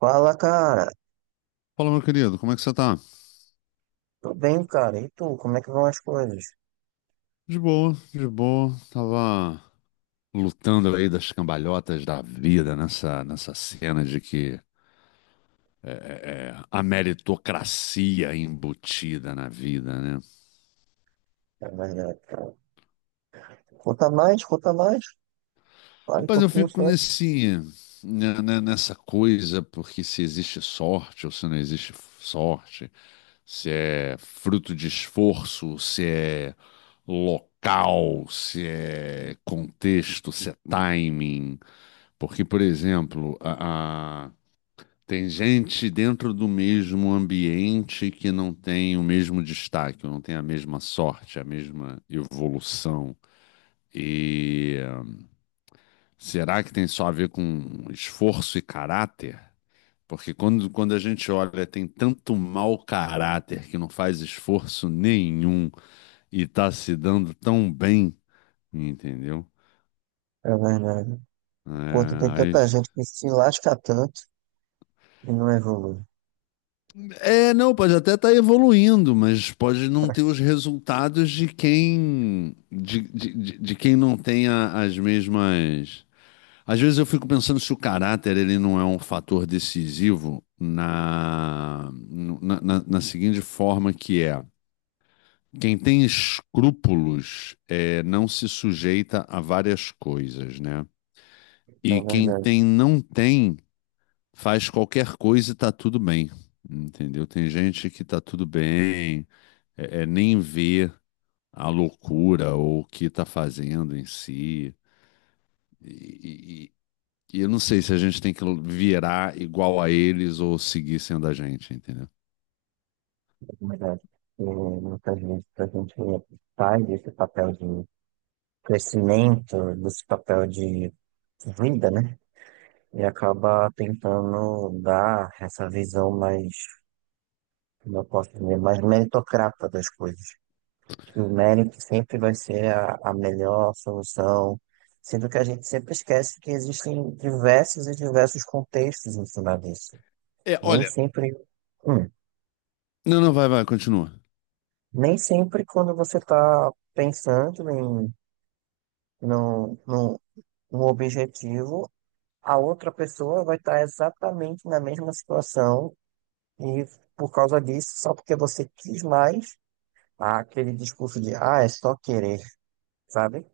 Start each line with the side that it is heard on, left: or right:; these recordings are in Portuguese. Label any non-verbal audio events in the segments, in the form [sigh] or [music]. right: Fala, cara.
left: Fala, meu querido, como é que você tá?
right: Tô bem, cara. E tu, como é que vão as coisas?
left: De boa, de boa. Tava lutando aí das cambalhotas da vida nessa cena de que é, é, a meritocracia é embutida na vida, né?
right: É verdade, cara. Conta mais, conta mais. Fale um
left: Rapaz, eu
right: pouquinho
left: fico
right: só.
left: nessa coisa, porque se existe sorte ou se não existe sorte, se é fruto de esforço, se é local, se é contexto, se é timing. Porque, por exemplo, tem gente dentro do mesmo ambiente que não tem o mesmo destaque, não tem a mesma sorte, a mesma evolução. Será que tem só a ver com esforço e caráter? Porque quando a gente olha, tem tanto mau caráter que não faz esforço nenhum e tá se dando tão bem, entendeu?
right: É verdade. Enquanto tem
left: É, aí-
right: tanta gente que se lasca tanto e não evolui.
left: não, pode até estar evoluindo, mas pode não ter os resultados de quem de quem não tenha as mesmas. Às vezes eu fico pensando se o caráter ele não é um fator decisivo na seguinte forma que é. Quem tem escrúpulos não se sujeita a várias coisas, né?
right: É
left: E quem
right: verdade,
left: tem não tem faz qualquer coisa e tá tudo bem, entendeu? Tem gente que tá tudo bem, nem vê a loucura ou o que tá fazendo em si. E, E eu não sei se a gente tem que virar igual a eles ou seguir sendo a gente, entendeu?
right: é verdade. E muitas vezes a gente sai desse papel de crescimento, desse papel de vida, né? E acaba tentando dar essa visão mais, como eu posso dizer, mais meritocrata das coisas. Que o médico sempre vai ser a melhor solução, sendo que a gente sempre esquece que existem diversos e diversos contextos em cima disso.
left: É,
right: Nem
left: olha.
right: sempre, hum,
left: Não, não, vai, vai, continua.
right: nem sempre quando você está pensando em num, num, num objetivo, a outra pessoa vai estar exatamente na mesma situação e por causa disso, só porque você quis mais, há aquele discurso de, ah, é só querer, sabe?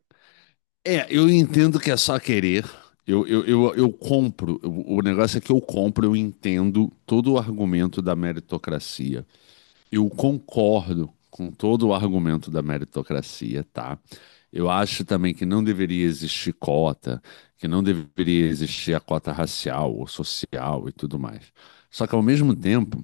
left: É, eu entendo que é só querer. Eu compro. O negócio é que eu compro, eu entendo todo o argumento da meritocracia. Eu concordo com todo o argumento da meritocracia, tá? Eu acho também que não deveria existir cota, que não deveria existir a cota racial ou social e tudo mais. Só que, ao mesmo tempo,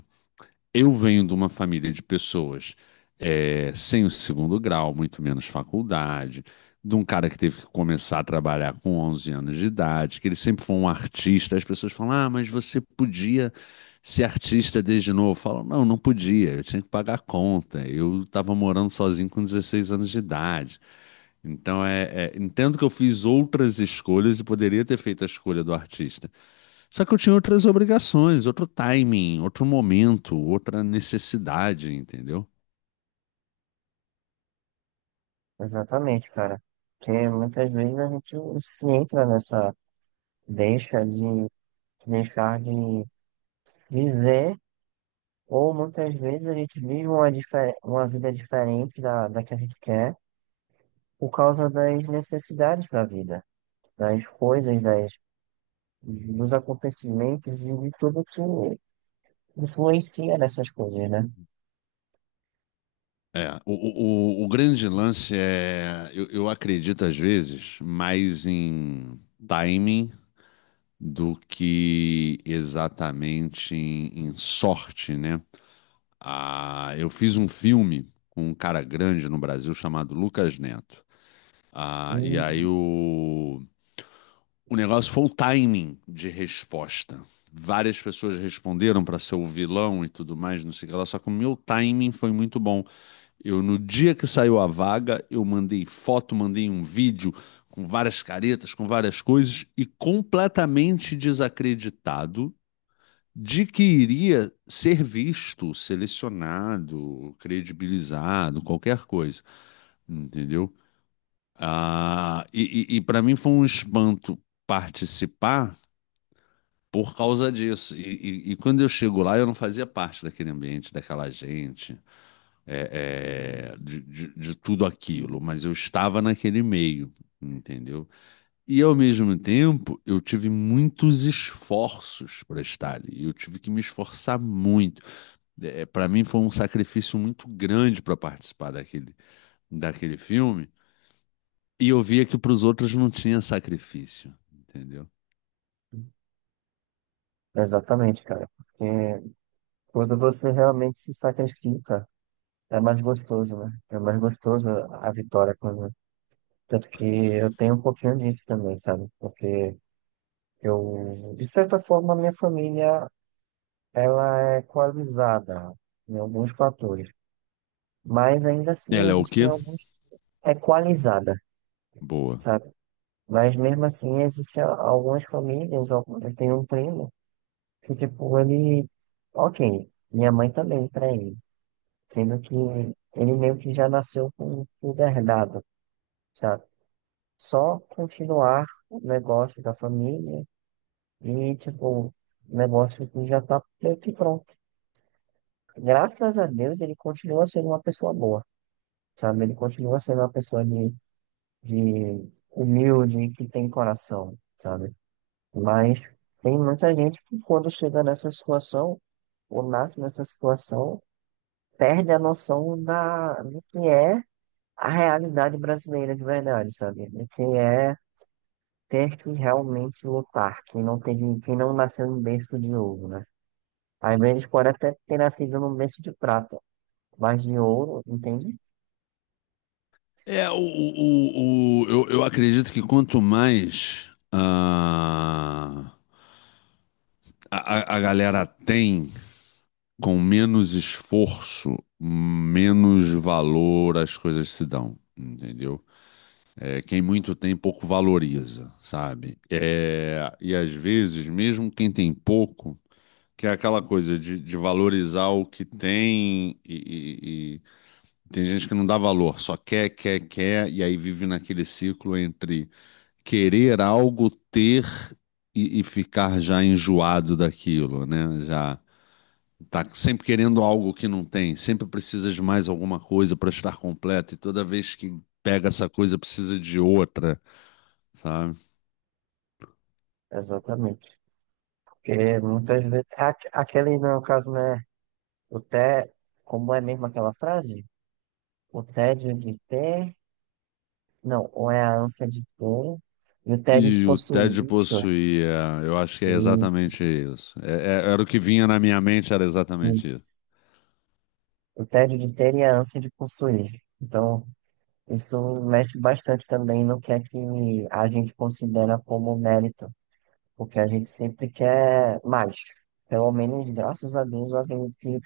left: eu venho de uma família de pessoas sem o segundo grau, muito menos faculdade, de um cara que teve que começar a trabalhar com 11 anos de idade, que ele sempre foi um artista. As pessoas falam: Ah, mas você podia ser artista desde novo. Eu falo: Não, não podia, eu tinha que pagar a conta. Eu estava morando sozinho com 16 anos de idade. Então, entendo que eu fiz outras escolhas e poderia ter feito a escolha do artista. Só que eu tinha outras obrigações, outro timing, outro momento, outra necessidade, entendeu?
right: Exatamente, cara. Porque muitas vezes a gente se entra nessa deixa de deixar de viver, ou muitas vezes a gente vive uma, uma vida diferente da que a gente quer por causa das necessidades da vida, das coisas, das, dos acontecimentos e de tudo que influencia nessas coisas, né?
left: É, o grande lance é, eu acredito às vezes mais em timing do que exatamente em sorte, né? Ah, eu fiz um filme com um cara grande no Brasil chamado Lucas Neto. Ah, e
right: E-
left: aí o, O negócio foi o timing de resposta. Várias pessoas responderam para ser o vilão e tudo mais, não sei o que lá, só que o meu timing foi muito bom. Eu, no dia que saiu a vaga, eu mandei foto, mandei um vídeo com várias caretas, com várias coisas, e completamente desacreditado de que iria ser visto, selecionado, credibilizado, qualquer coisa, entendeu? Ah, e para mim foi um espanto participar por causa disso. E quando eu chego lá, eu não fazia parte daquele ambiente, daquela gente, de tudo aquilo, mas eu estava naquele meio, entendeu? E ao mesmo tempo, eu tive muitos esforços para estar ali. Eu tive que me esforçar muito. É, para mim foi um sacrifício muito grande para participar daquele, daquele filme. E eu via que para os outros não tinha sacrifício, entendeu?
right: Exatamente, cara. Porque quando você realmente se sacrifica. É mais gostoso, né? É mais gostoso a vitória quando. Tanto que eu tenho um pouquinho disso também, sabe? Porque eu, de certa forma, a minha família, ela é equalizada em alguns fatores. Mas ainda assim
left: Ela é o
right: existem
left: quê?
right: alguns é equalizada,
left: Boa.
right: sabe? Mas mesmo assim existem algumas famílias, eu tenho um primo que, tipo, ele. Ok, minha mãe também, pra ele. Sendo que ele meio que já nasceu com tudo herdado. Sabe? Só continuar o negócio da família e, tipo, o negócio que já tá meio que pronto. Graças a Deus, ele continua sendo uma pessoa boa, sabe? Ele continua sendo uma pessoa de humilde, que tem coração, sabe? Mas tem muita gente que, quando chega nessa situação, ou nasce nessa situação, perde a noção da, do que é a realidade brasileira de verdade, sabe? Do que é ter que realmente lutar, quem não teve, quem não nasceu em berço de ouro, né? Às vezes pode até ter nascido num berço de prata, mas de ouro, entende?
left: É, eu acredito que quanto mais a galera tem, com menos esforço, menos valor as coisas se dão, entendeu? É, quem muito tem, pouco valoriza, sabe? É, e às vezes, mesmo quem tem pouco, que é aquela coisa de valorizar o que tem e tem gente que não dá valor, só quer, quer, quer, e aí vive naquele ciclo entre querer algo, ter e ficar já enjoado daquilo, né? Já tá sempre querendo algo que não tem, sempre precisa de mais alguma coisa para estar completo, e toda vez que pega essa coisa precisa de outra, sabe?
right: Exatamente. Porque muitas vezes, aquele no caso, né, o té, como é mesmo aquela frase? O tédio de ter, não, ou é a ânsia de ter, e o tédio de
left: E o Ted
right: possuir, isso,
left: possuía, eu acho que é
right: isso,
left: exatamente isso. Era o que vinha na minha mente, era exatamente isso.
right: isso. O tédio de ter e a ânsia de possuir. Então, isso mexe bastante também no que é que a gente considera como mérito, porque a gente sempre quer mais. Pelo menos, graças a Deus, eu acredito que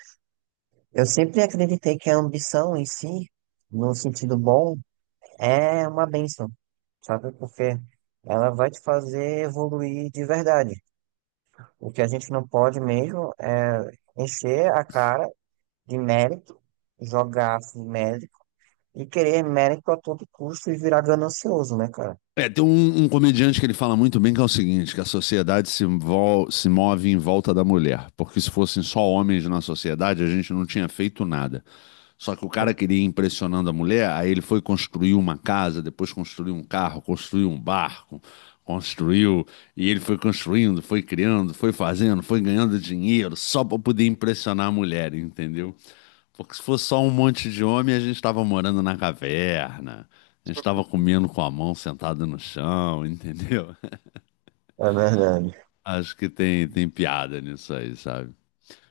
right: eu sempre acreditei que a ambição em si, no sentido bom, é uma bênção, sabe? Porque ela vai te fazer evoluir de verdade. O que a gente não pode mesmo é encher a cara de mérito, jogar assim, mérito e querer mérito a todo custo e virar ganancioso, né, cara?
left: É, tem um comediante que ele fala muito bem que é o seguinte, que a sociedade se move em volta da mulher, porque se fossem só homens na sociedade, a gente não tinha feito nada. Só que o cara queria ir impressionando a mulher, aí ele foi construir uma casa, depois construiu um carro, construiu um barco, construiu, e ele foi construindo, foi criando, foi fazendo, foi ganhando dinheiro, só para poder impressionar a mulher, entendeu? Porque se fosse só um monte de homem, a gente estava morando na caverna, a gente estava comendo com a mão sentada no chão, entendeu? [laughs]
right: É verdade.
left: Acho que tem piada nisso aí, sabe?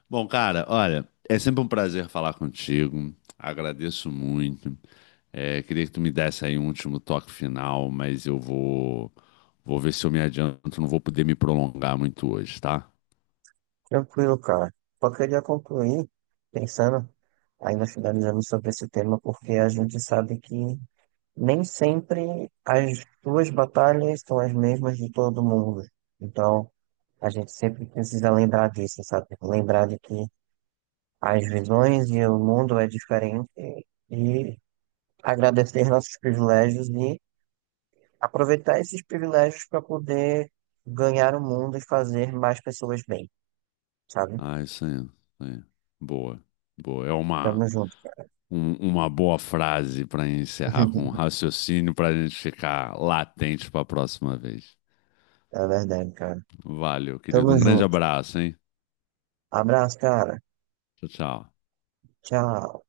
left: Bom, cara, olha, é sempre um prazer falar contigo, agradeço muito. É, queria que tu me desse aí um último toque final, mas eu vou, vou ver se eu me adianto, não vou poder me prolongar muito hoje, tá?
right: Tranquilo, cara. Só queria concluir pensando, ainda finalizando sobre esse tema, porque a gente sabe que nem sempre as suas batalhas são as mesmas de todo mundo. Então, a gente sempre precisa lembrar disso, sabe? Lembrar de que as visões e o mundo é diferente e agradecer nossos privilégios e aproveitar esses privilégios para poder ganhar o mundo e fazer mais pessoas bem, sabe?
left: Ah, isso aí, isso aí. Boa, boa. É
right: Tamo
left: uma.
right: junto.
left: Uma boa frase para encerrar com um
right: [laughs]
left: raciocínio para a gente ficar latente para a próxima vez.
right: É verdade, cara.
left: Valeu, querido.
right: Tamo
left: Um grande
right: junto.
left: abraço, hein?
right: Abraço, cara.
left: Tchau, tchau.
right: Tchau.